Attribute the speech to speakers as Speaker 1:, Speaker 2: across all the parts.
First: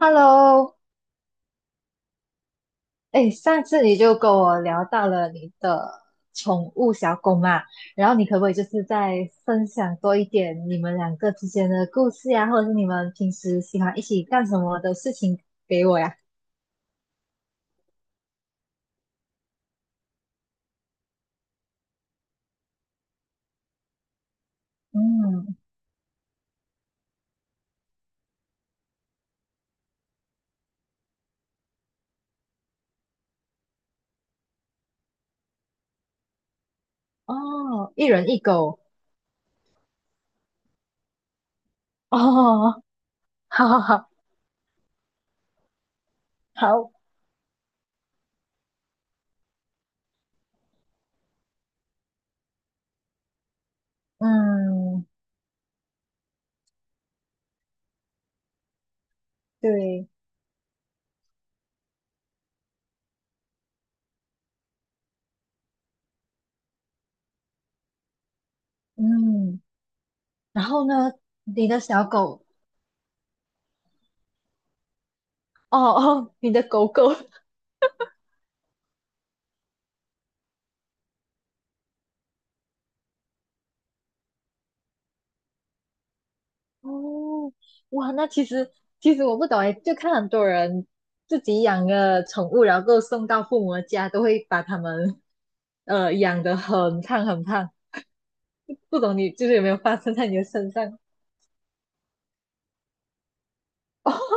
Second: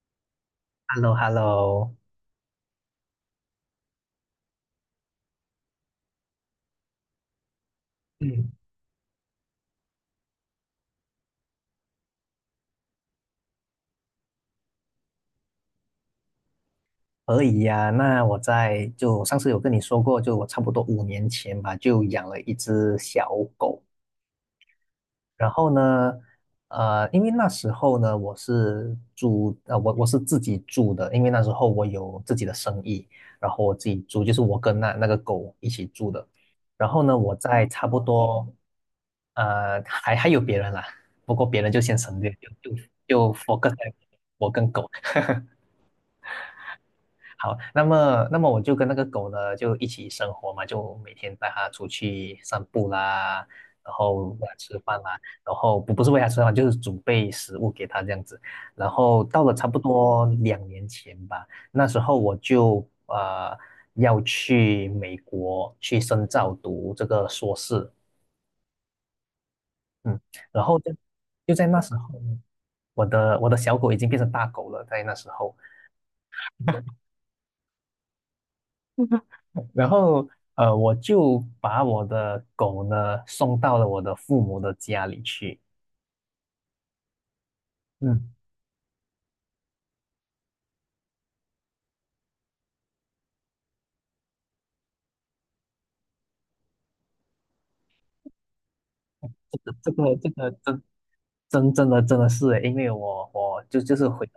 Speaker 1: Hello，
Speaker 2: h e l l o h e l l o
Speaker 1: 哎，上次你就跟我聊到了你的宠物小狗嘛，然后你可不
Speaker 2: 嗯，
Speaker 1: 可以就是再分享多一点你们两个之间的故事呀，或者是你们平时喜欢一起干什么的事情给我呀？
Speaker 2: 可以呀。那就上次有跟你说过，就我差不多5年前吧，就养了一只小狗。然
Speaker 1: 嗯，
Speaker 2: 后呢，因为那时候呢，我是自己住的，因为那时候我有自己的生意，然后我自己住，就是我跟那个狗一起住的。然后呢，我在差
Speaker 1: 哦，
Speaker 2: 不
Speaker 1: 一人一
Speaker 2: 多，
Speaker 1: 狗，
Speaker 2: 呃，还有别人啦，不过别人就先
Speaker 1: 哦，
Speaker 2: 省略，就就 就
Speaker 1: 好
Speaker 2: focus
Speaker 1: 好
Speaker 2: 在
Speaker 1: 好，
Speaker 2: 我跟狗。
Speaker 1: 好，
Speaker 2: 好，那么我就跟那个狗呢就一起生活嘛，就每天带它出去散步啦，然后喂它吃饭
Speaker 1: 嗯，
Speaker 2: 啦，然后不是喂它吃饭，就是准备食物给它这样子。然后到了差不
Speaker 1: 对，
Speaker 2: 多2年前吧，那时候我就要去美国去深造读这个硕士。
Speaker 1: 嗯，
Speaker 2: 嗯，然
Speaker 1: 然
Speaker 2: 后
Speaker 1: 后
Speaker 2: 就
Speaker 1: 呢，
Speaker 2: 就在
Speaker 1: 你的
Speaker 2: 那时
Speaker 1: 小
Speaker 2: 候呢
Speaker 1: 狗，
Speaker 2: 我的小狗已经变成大狗了，在那时候。
Speaker 1: 哦哦，你的 狗狗，
Speaker 2: 然后我就把我的狗呢送到了我的父母的家里去。
Speaker 1: 哦，哇，那
Speaker 2: 嗯。
Speaker 1: 其实其实我不懂哎，就看很多人自己养个宠物，然后送到父母的家，都会把它们养得很胖很胖。不懂你就是
Speaker 2: 这
Speaker 1: 有没
Speaker 2: 个
Speaker 1: 有
Speaker 2: 这
Speaker 1: 发生
Speaker 2: 个
Speaker 1: 在
Speaker 2: 这
Speaker 1: 你的
Speaker 2: 个
Speaker 1: 身
Speaker 2: 真
Speaker 1: 上？
Speaker 2: 真真的真的是诶，因为我就就 是
Speaker 1: 哦，
Speaker 2: 回到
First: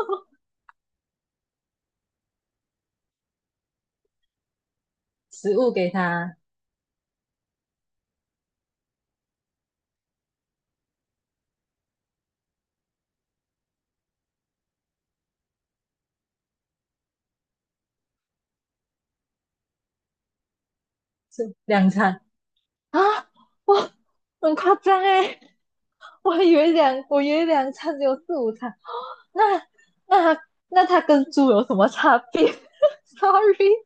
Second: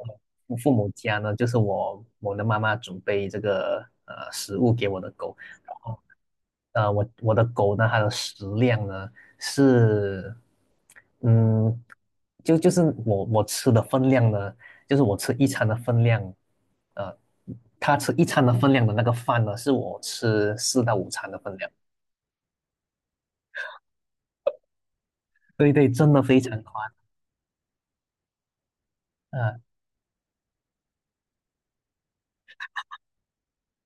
Speaker 2: 我父母家呢，就是我的妈妈准备这个食物给我的狗。
Speaker 1: 食物给它
Speaker 2: 我的狗呢，它的食量呢是，嗯，就是我吃的分量呢，就是我吃一餐的分量。呃，它吃一餐的分量的那个饭呢，是我吃4到5餐的分
Speaker 1: 吃
Speaker 2: 量。
Speaker 1: 两餐啊，哇，很夸张哎，
Speaker 2: 对对，真的非常宽
Speaker 1: 我以为两餐只有四五餐，
Speaker 2: 张。
Speaker 1: 那那它那它跟猪有什么差别 ？Sorry，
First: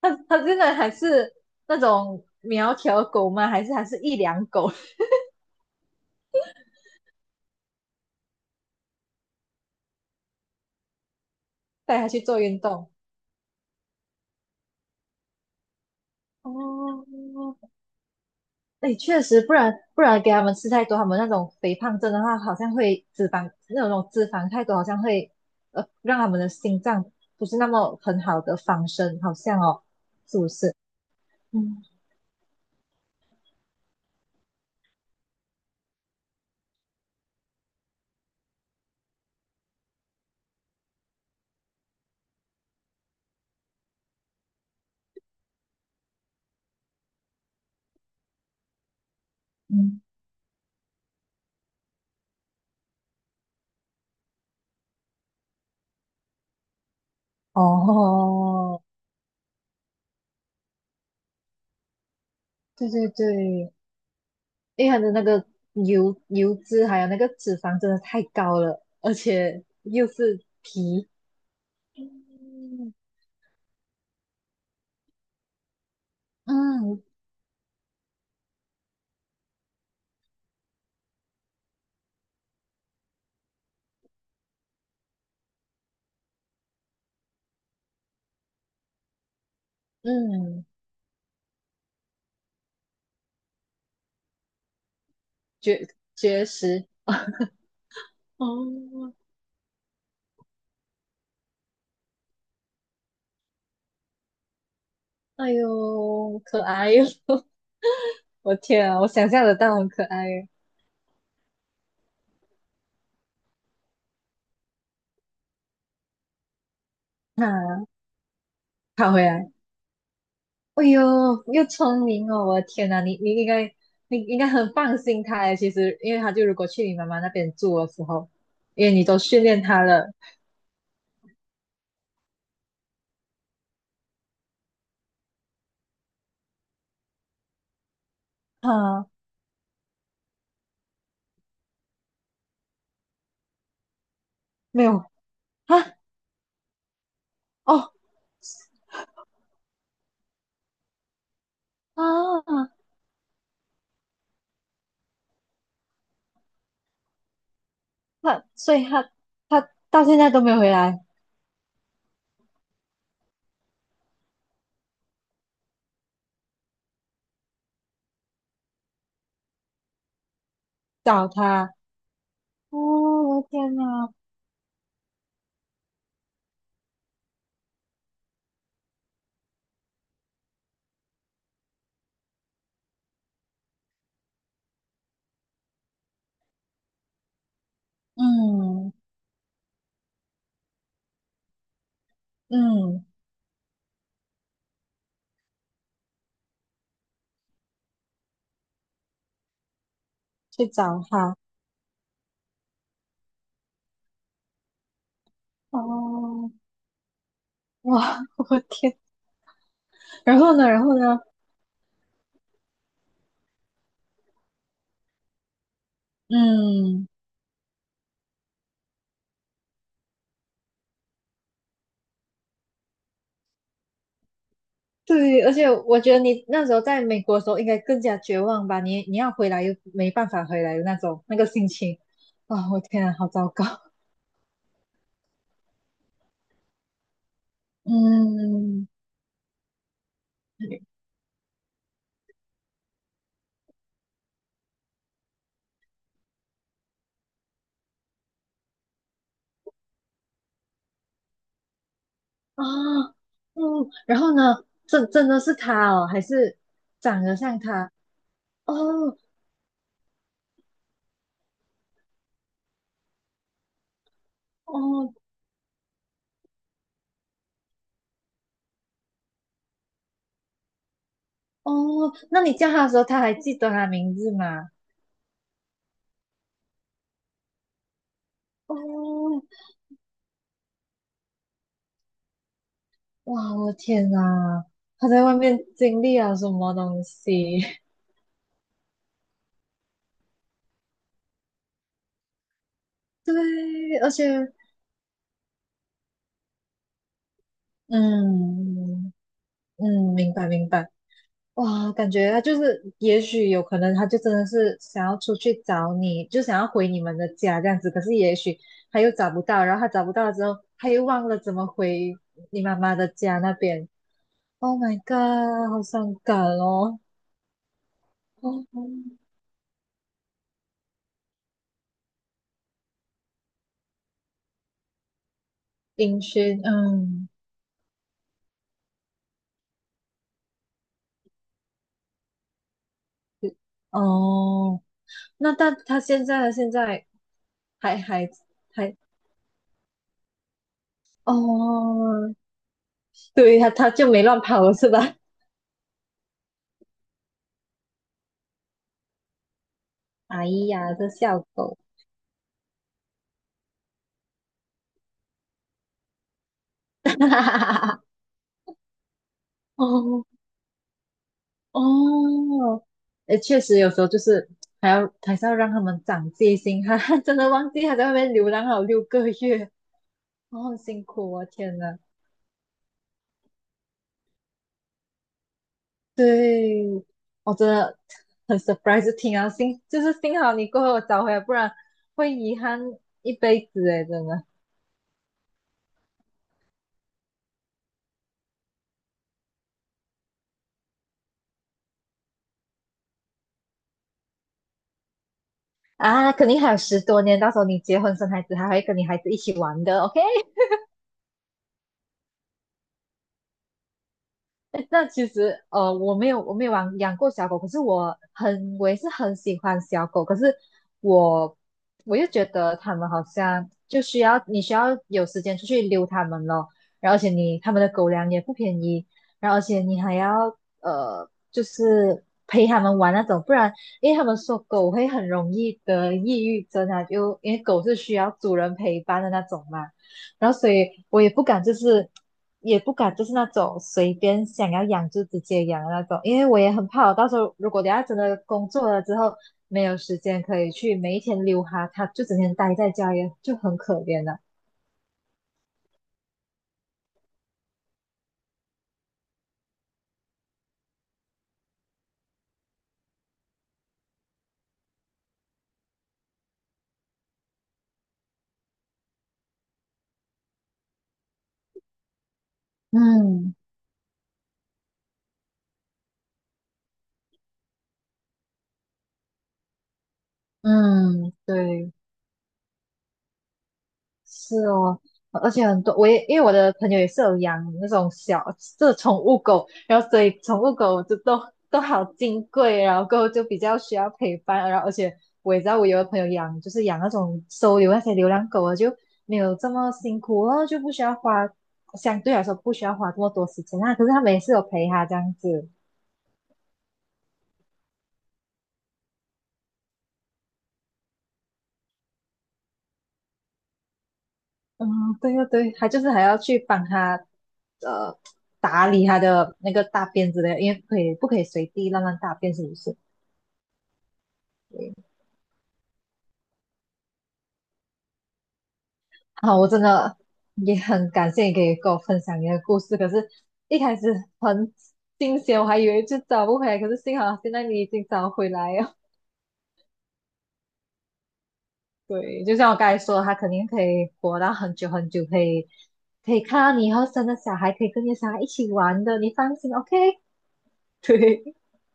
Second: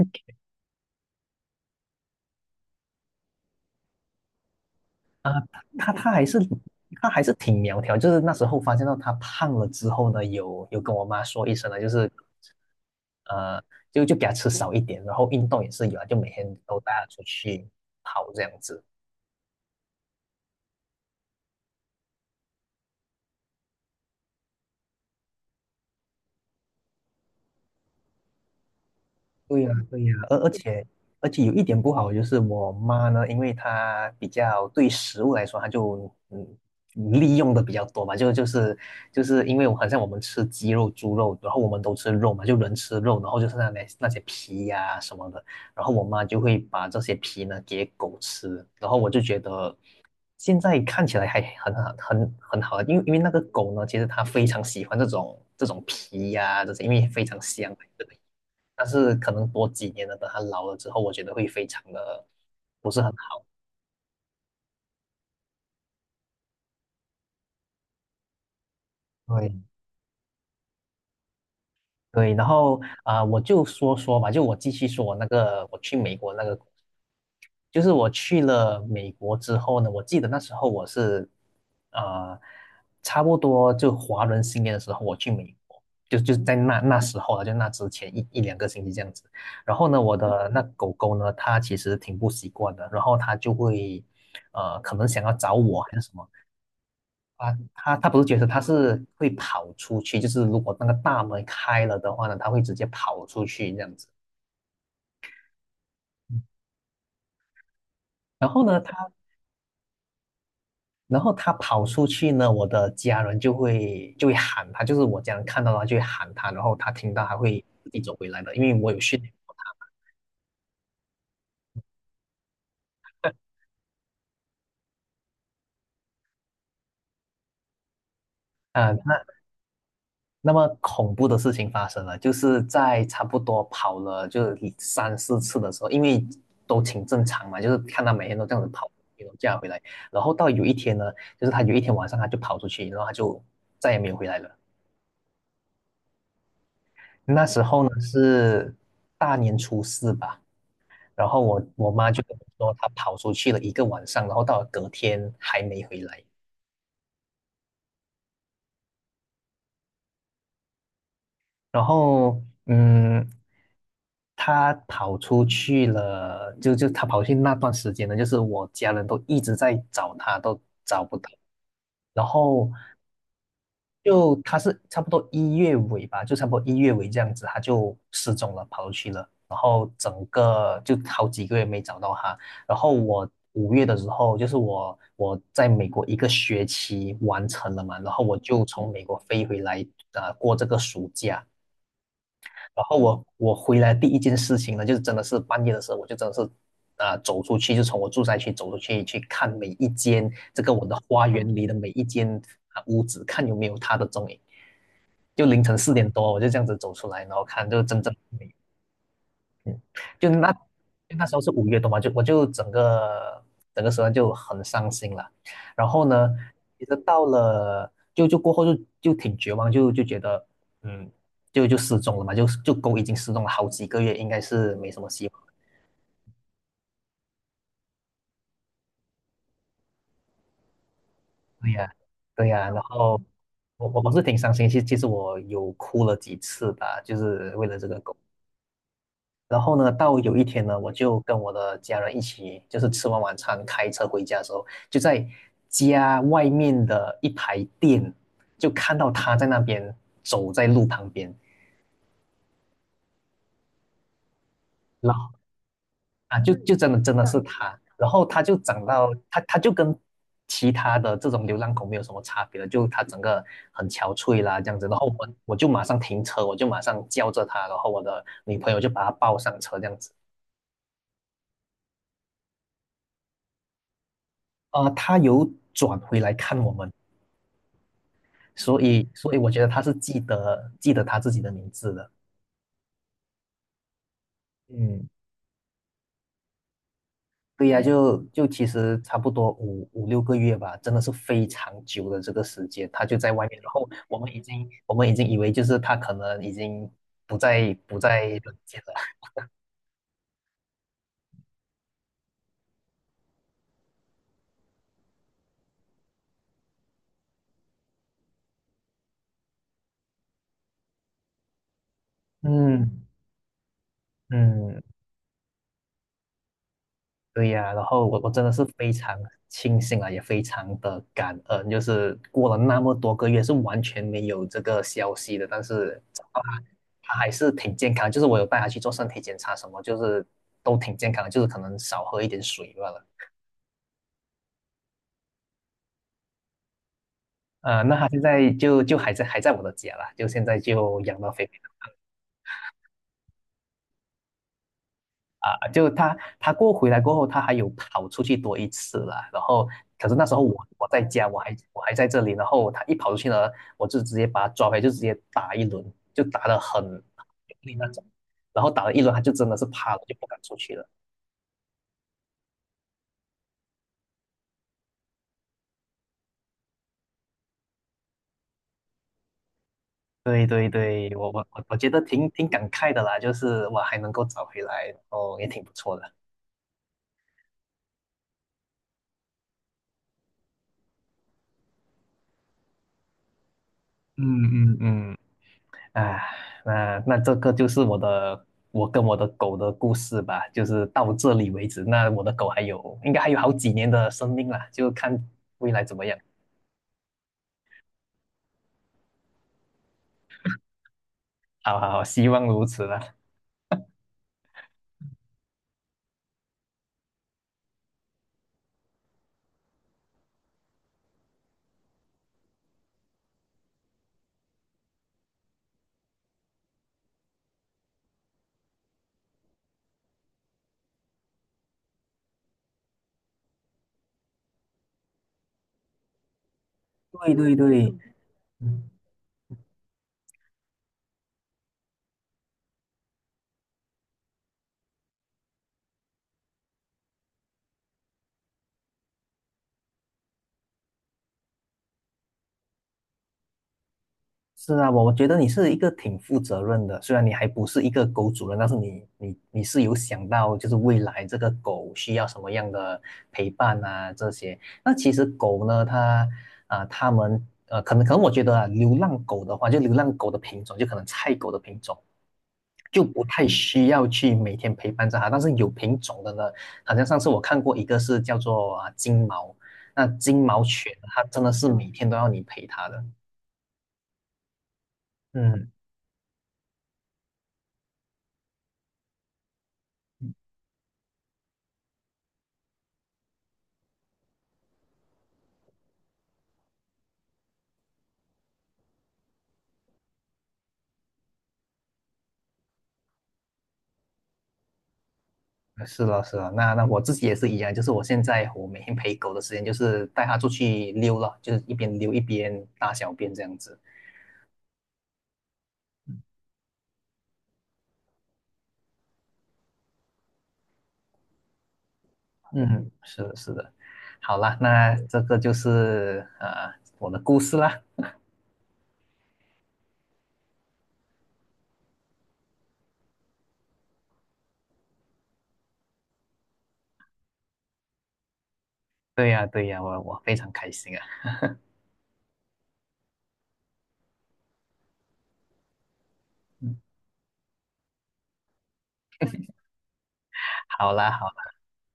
Speaker 1: 他真的还是那种苗条狗吗？还是一两狗
Speaker 2: 啊，他他还是他还是挺苗条，就是那时候发现到他胖了之后呢，有跟我妈说一声呢，就
Speaker 1: 带它
Speaker 2: 是
Speaker 1: 去做运动？
Speaker 2: 呃，就给他吃少一点，然后运动也是有啊，就每天都带他出
Speaker 1: 哦，
Speaker 2: 去跑这样子。
Speaker 1: 哎，确实，不然给他们吃太多，他们那种肥胖症的话，好像会脂肪那种脂肪太多，好像会让他们的心脏不是那么很好的防身，好像
Speaker 2: 对呀，
Speaker 1: 哦，
Speaker 2: 对呀，而
Speaker 1: 是不
Speaker 2: 而
Speaker 1: 是？
Speaker 2: 且而且有一点
Speaker 1: 嗯
Speaker 2: 不好，就是我妈呢，因为她比较对食物来说，她就利用的比较多嘛，就是因为我好像我们吃鸡肉、猪肉，然后我们都吃肉嘛，就人吃肉，然后就是那些皮呀、什么的，然后我妈就会把这些皮呢给狗吃，然后我就觉得
Speaker 1: 嗯，
Speaker 2: 现在看起来还很好，很好，因为那个狗呢，其实它非常喜欢这种皮呀、这些，因为非常香。
Speaker 1: 哦，
Speaker 2: 但是可能多几年了，等他老了之后，我觉得会非常的
Speaker 1: 对
Speaker 2: 不是
Speaker 1: 对
Speaker 2: 很好。
Speaker 1: 对，因为它的那个油脂还有那个脂肪真的太高了，而
Speaker 2: 对
Speaker 1: 且又是皮，
Speaker 2: 对，然后
Speaker 1: 嗯
Speaker 2: 我就说说吧，就我继续说我那个我去美国那个，
Speaker 1: 嗯
Speaker 2: 就是我去了美国之后呢，我记得那时候我是啊呃差不多就华人新年的时候我去美国。就在那时候啊，就那之前一两个星期这样子。然后呢，我的那
Speaker 1: 嗯，
Speaker 2: 狗狗呢，它其实挺不习惯的，然后它就会，可能想要找我
Speaker 1: 绝
Speaker 2: 还是什么。
Speaker 1: 绝食
Speaker 2: 啊，他不是绝食，他是
Speaker 1: 哦，
Speaker 2: 会跑出去，就是如果那个大门开了的话呢，他会直接跑出去这样子。
Speaker 1: 哎呦，可爱哟！
Speaker 2: 然
Speaker 1: 我
Speaker 2: 后呢，
Speaker 1: 天啊，我
Speaker 2: 他
Speaker 1: 想象得到很可爱耶。
Speaker 2: 然后他跑出去呢，我的家人就会喊他，就是我家人看到他就会喊他，然后他听到他会
Speaker 1: 啊，
Speaker 2: 自己走回来的，因为我有
Speaker 1: 跑
Speaker 2: 训
Speaker 1: 回
Speaker 2: 练
Speaker 1: 来，哎呦，又聪明哦！我的天呐，你应该很放心他耶。其实，因为他就如果去你妈妈那边住的时候，因为
Speaker 2: 啊。
Speaker 1: 你都训练他了
Speaker 2: 那么恐怖的事情发生了，就是在差不多跑了就三四次的时候，因为都挺正常嘛，就是看他每天都这样子跑，
Speaker 1: 啊，
Speaker 2: 运这样回来，然后到有一天呢，就是他有一天晚上他就跑出去，然后他就再也没有回来了。
Speaker 1: 没有啊
Speaker 2: 那时候
Speaker 1: 哦
Speaker 2: 呢是大年初4吧。然后我妈就跟我
Speaker 1: 啊，
Speaker 2: 说，她跑出去了一个晚上，然后到了隔天还没回来。
Speaker 1: 他所以他他到现在都没有回来
Speaker 2: 然后他跑出去了，就他跑去那段时间呢，就是我家人都一直在找他，都找不
Speaker 1: 找
Speaker 2: 到。
Speaker 1: 他。
Speaker 2: 然后
Speaker 1: 哦，我的天呐！
Speaker 2: 就他是差不多一月尾吧，就差不多一月尾这样子，他就失踪了，跑出去了。然后整个就好几个月没找到他。然后我五月的时候，就是我在美国一个学期完成了嘛，然后我就从
Speaker 1: 嗯
Speaker 2: 美国飞回来，过这个暑假。然后
Speaker 1: 嗯，
Speaker 2: 我回来第一件事情呢，就是真的是半夜的时候，我就真的是走出去，就从我住宅区走出去去看每一间这
Speaker 1: 去
Speaker 2: 个我的
Speaker 1: 找
Speaker 2: 花
Speaker 1: 他。
Speaker 2: 园里的每一间屋子，看有没有他的踪影。就凌晨4点多，我就
Speaker 1: 哦，
Speaker 2: 这样子走出来，然后看就真正。
Speaker 1: 哇，我天！
Speaker 2: 嗯，就
Speaker 1: 然
Speaker 2: 那
Speaker 1: 后呢，然后
Speaker 2: 就
Speaker 1: 呢？
Speaker 2: 那时候是5月多嘛，就我就整个时段就很伤心了。然后呢，其实
Speaker 1: 嗯，
Speaker 2: 到了过后挺绝望，就觉得嗯，就失踪了嘛，就狗已经失踪了好几个月，应该是没什么希
Speaker 1: 对，
Speaker 2: 望。
Speaker 1: 而且我觉得你那时候在美国的时候应该更加绝望吧？你要回来又没办法回来的那种那个心
Speaker 2: 对呀，
Speaker 1: 情
Speaker 2: 对呀。
Speaker 1: 啊！我
Speaker 2: 然
Speaker 1: 天啊，
Speaker 2: 后
Speaker 1: 好糟糕。
Speaker 2: 我是挺伤心，其实我有哭了几次吧，就是为了这个狗。
Speaker 1: 嗯
Speaker 2: 然后呢，到有一天呢，我就跟我的家人一起，就是吃完晚餐开车回家的时候，就在家外面的一排店，就看到他在那边走在路旁边。
Speaker 1: 啊嗯，然后呢？
Speaker 2: 然
Speaker 1: 真
Speaker 2: 后
Speaker 1: 的是他哦，还
Speaker 2: 就
Speaker 1: 是
Speaker 2: 就真的真
Speaker 1: 长
Speaker 2: 的
Speaker 1: 得
Speaker 2: 是
Speaker 1: 像
Speaker 2: 他，
Speaker 1: 他？
Speaker 2: 然后他就长到
Speaker 1: 哦
Speaker 2: 他他就跟其他的这种流浪狗没有什么差别了，就他整个很憔悴啦这样子，然后
Speaker 1: 哦
Speaker 2: 我就马上停车，我就马上叫着他，然后我的女朋友就把他抱上车这样子。
Speaker 1: 哦，那你叫他的时候，他还记得他名字吗？
Speaker 2: 他有转回来看我们。所以
Speaker 1: 哦
Speaker 2: 我觉得他是记得记得他自己的名字的。
Speaker 1: 哇，我的天呐，
Speaker 2: 嗯，
Speaker 1: 他在外面经历了什么东西？
Speaker 2: 对呀，就其实差不多五六个月吧，真的是非常久的这个时间，他就 在外面，然后
Speaker 1: 对，而
Speaker 2: 我
Speaker 1: 且，
Speaker 2: 们已经我们已经以为就是他可能已经不在人间了。
Speaker 1: 嗯嗯，明白明白。哇，感觉他就是，也许有可能他就真的是想要出去找你，就想要回你们的家这样子。可是也许他又找不到，然后他找不到了之后，他又忘了怎么回你妈妈
Speaker 2: 嗯
Speaker 1: 的家那边。Oh
Speaker 2: 嗯，
Speaker 1: my god，好伤感哦。
Speaker 2: 对呀，然后我 真的
Speaker 1: 哦，
Speaker 2: 是非常庆幸啊，也非常的感恩，就是过了那么多个月是完全没有这个消息的，但是
Speaker 1: 音
Speaker 2: 啊，
Speaker 1: 讯，
Speaker 2: 他
Speaker 1: 嗯，
Speaker 2: 还是挺健康，就是我有带他去做身体检查什么，就是都挺健康的，就是可能少喝一点水罢了。
Speaker 1: 哦。那但他现在他现在
Speaker 2: 那
Speaker 1: 还
Speaker 2: 他现
Speaker 1: 还
Speaker 2: 在就
Speaker 1: 还
Speaker 2: 就还在我的家啦，就现在就养到肥肥
Speaker 1: 哦，对他他就没乱跑了是吧？
Speaker 2: 啊。就他过回来过后，他还有跑出去多一次啦。然后，可是那时候
Speaker 1: 哎
Speaker 2: 我
Speaker 1: 呀，
Speaker 2: 在
Speaker 1: 这
Speaker 2: 家，我
Speaker 1: 小
Speaker 2: 还
Speaker 1: 狗，
Speaker 2: 我还在这里。然后他一跑出去呢，我就直接把他抓回来，就直接打一轮，就打的很用
Speaker 1: 哈
Speaker 2: 力
Speaker 1: 哈
Speaker 2: 那种。
Speaker 1: 哈
Speaker 2: 然后打了一轮，他就真的是怕了，就
Speaker 1: 哦
Speaker 2: 不敢出去了。
Speaker 1: 哦，诶，确实有时候就是还是要让他们长戒心，哈哈，真的忘记他在外面流浪好6个月，
Speaker 2: 对对
Speaker 1: 哦，很辛
Speaker 2: 对，我
Speaker 1: 苦啊，
Speaker 2: 我我我
Speaker 1: 天
Speaker 2: 觉
Speaker 1: 呐，
Speaker 2: 得挺感慨的啦，就是我还能够找回来，然后也挺不错的。
Speaker 1: 对，我真的很 surprise，听啊，幸就是幸好你过后我找回来，不然会遗憾一辈子诶，真的。
Speaker 2: 嗯嗯嗯。啊，那这个就是我的，我跟我的狗的故事吧，就是到这里为止。那我的狗还有，应该还有好几年的生命了，就看未来怎么样。
Speaker 1: 啊，肯定还有10多年，到时候你结婚生孩子，还会跟你孩子一起玩的，OK？
Speaker 2: 好好好，希望如此啦。
Speaker 1: 那其实，我没有养过小狗，可是我也是很喜欢小狗，可是我我又觉得它们好像就需要你需要有时间出去溜它们咯，然后而且你它们的狗粮也不便宜，然后而且你还要就是陪它们玩那种，不然因为他们说狗会很容易得抑郁症啊，
Speaker 2: 对
Speaker 1: 就因
Speaker 2: 对
Speaker 1: 为狗是
Speaker 2: 对，
Speaker 1: 需要主人
Speaker 2: 嗯，
Speaker 1: 陪伴的那种嘛。然后所以我也不敢就是也不敢就是那种随便想要养就直接养的那种，因为我也很怕我到时候如果等下真的工作了之后没有时间可以去每一天溜哈，它就整天待在家也就很可怜了。
Speaker 2: 是啊，我觉得你是一个挺负责任的，虽然你还不是一个狗主人，但是你是有想到就是未来这个狗需要什么样的陪伴啊这些。那其实狗呢，它们可能我觉得啊，流浪狗的话，就流浪狗的品种，就可能菜狗的品种，就不太
Speaker 1: 嗯
Speaker 2: 需要去每天陪伴着它。但是有品种的呢，好像上次我看过一个是叫做金毛，那金毛犬，它
Speaker 1: 嗯，
Speaker 2: 真的是每
Speaker 1: 对。
Speaker 2: 天都要你陪它的。
Speaker 1: 是哦，而且
Speaker 2: 嗯，
Speaker 1: 很多，因为我的朋友也是有养那种小，这是宠物狗，然后所以宠物狗就都好金贵，然后过后就比较需要陪伴，然后而且我也知道我有的朋友养就是养那种收留那些流浪狗啊，就没有这么辛苦然后就不需要花，相对来说不需要花这么多时间啊，可是他每次有陪他这样子，
Speaker 2: 是了，是了。那我自己也是一样，就是我现在我每天陪狗的时间就是带它出去溜了，就是一边溜一边大小便这样子。
Speaker 1: 嗯，对对对，他就是还要去帮他呃。打理他的那个大便之类的，因为不可以随地乱乱大便，是不
Speaker 2: 嗯，
Speaker 1: 是？
Speaker 2: 是的，是的。好啦，那这个就是我的故事啦。
Speaker 1: 好，我真的也很感谢你可以跟我分享你的故事。可是，一开始很惊险，我还以为就找不回来，可是幸好现在你已经找回来了。
Speaker 2: 对呀，对呀，我非常开心啊。
Speaker 1: 对，就像我刚才说的，他肯定可以活到很久很久，可以看
Speaker 2: 嗯，
Speaker 1: 到你以后生的小孩，可以跟你的小孩一起玩的，你放心，OK？
Speaker 2: 好 啦，好啦，
Speaker 1: 对，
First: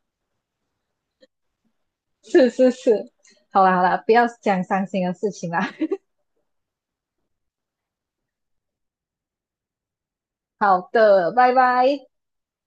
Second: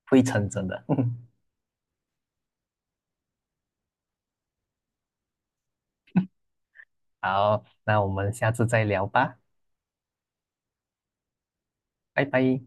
Speaker 2: 会成真的。
Speaker 1: 是是是，好啦好啦，不要讲伤心的事情啦。
Speaker 2: 好，那我们下次再聊吧，
Speaker 1: 好的，拜拜。
Speaker 2: 拜拜。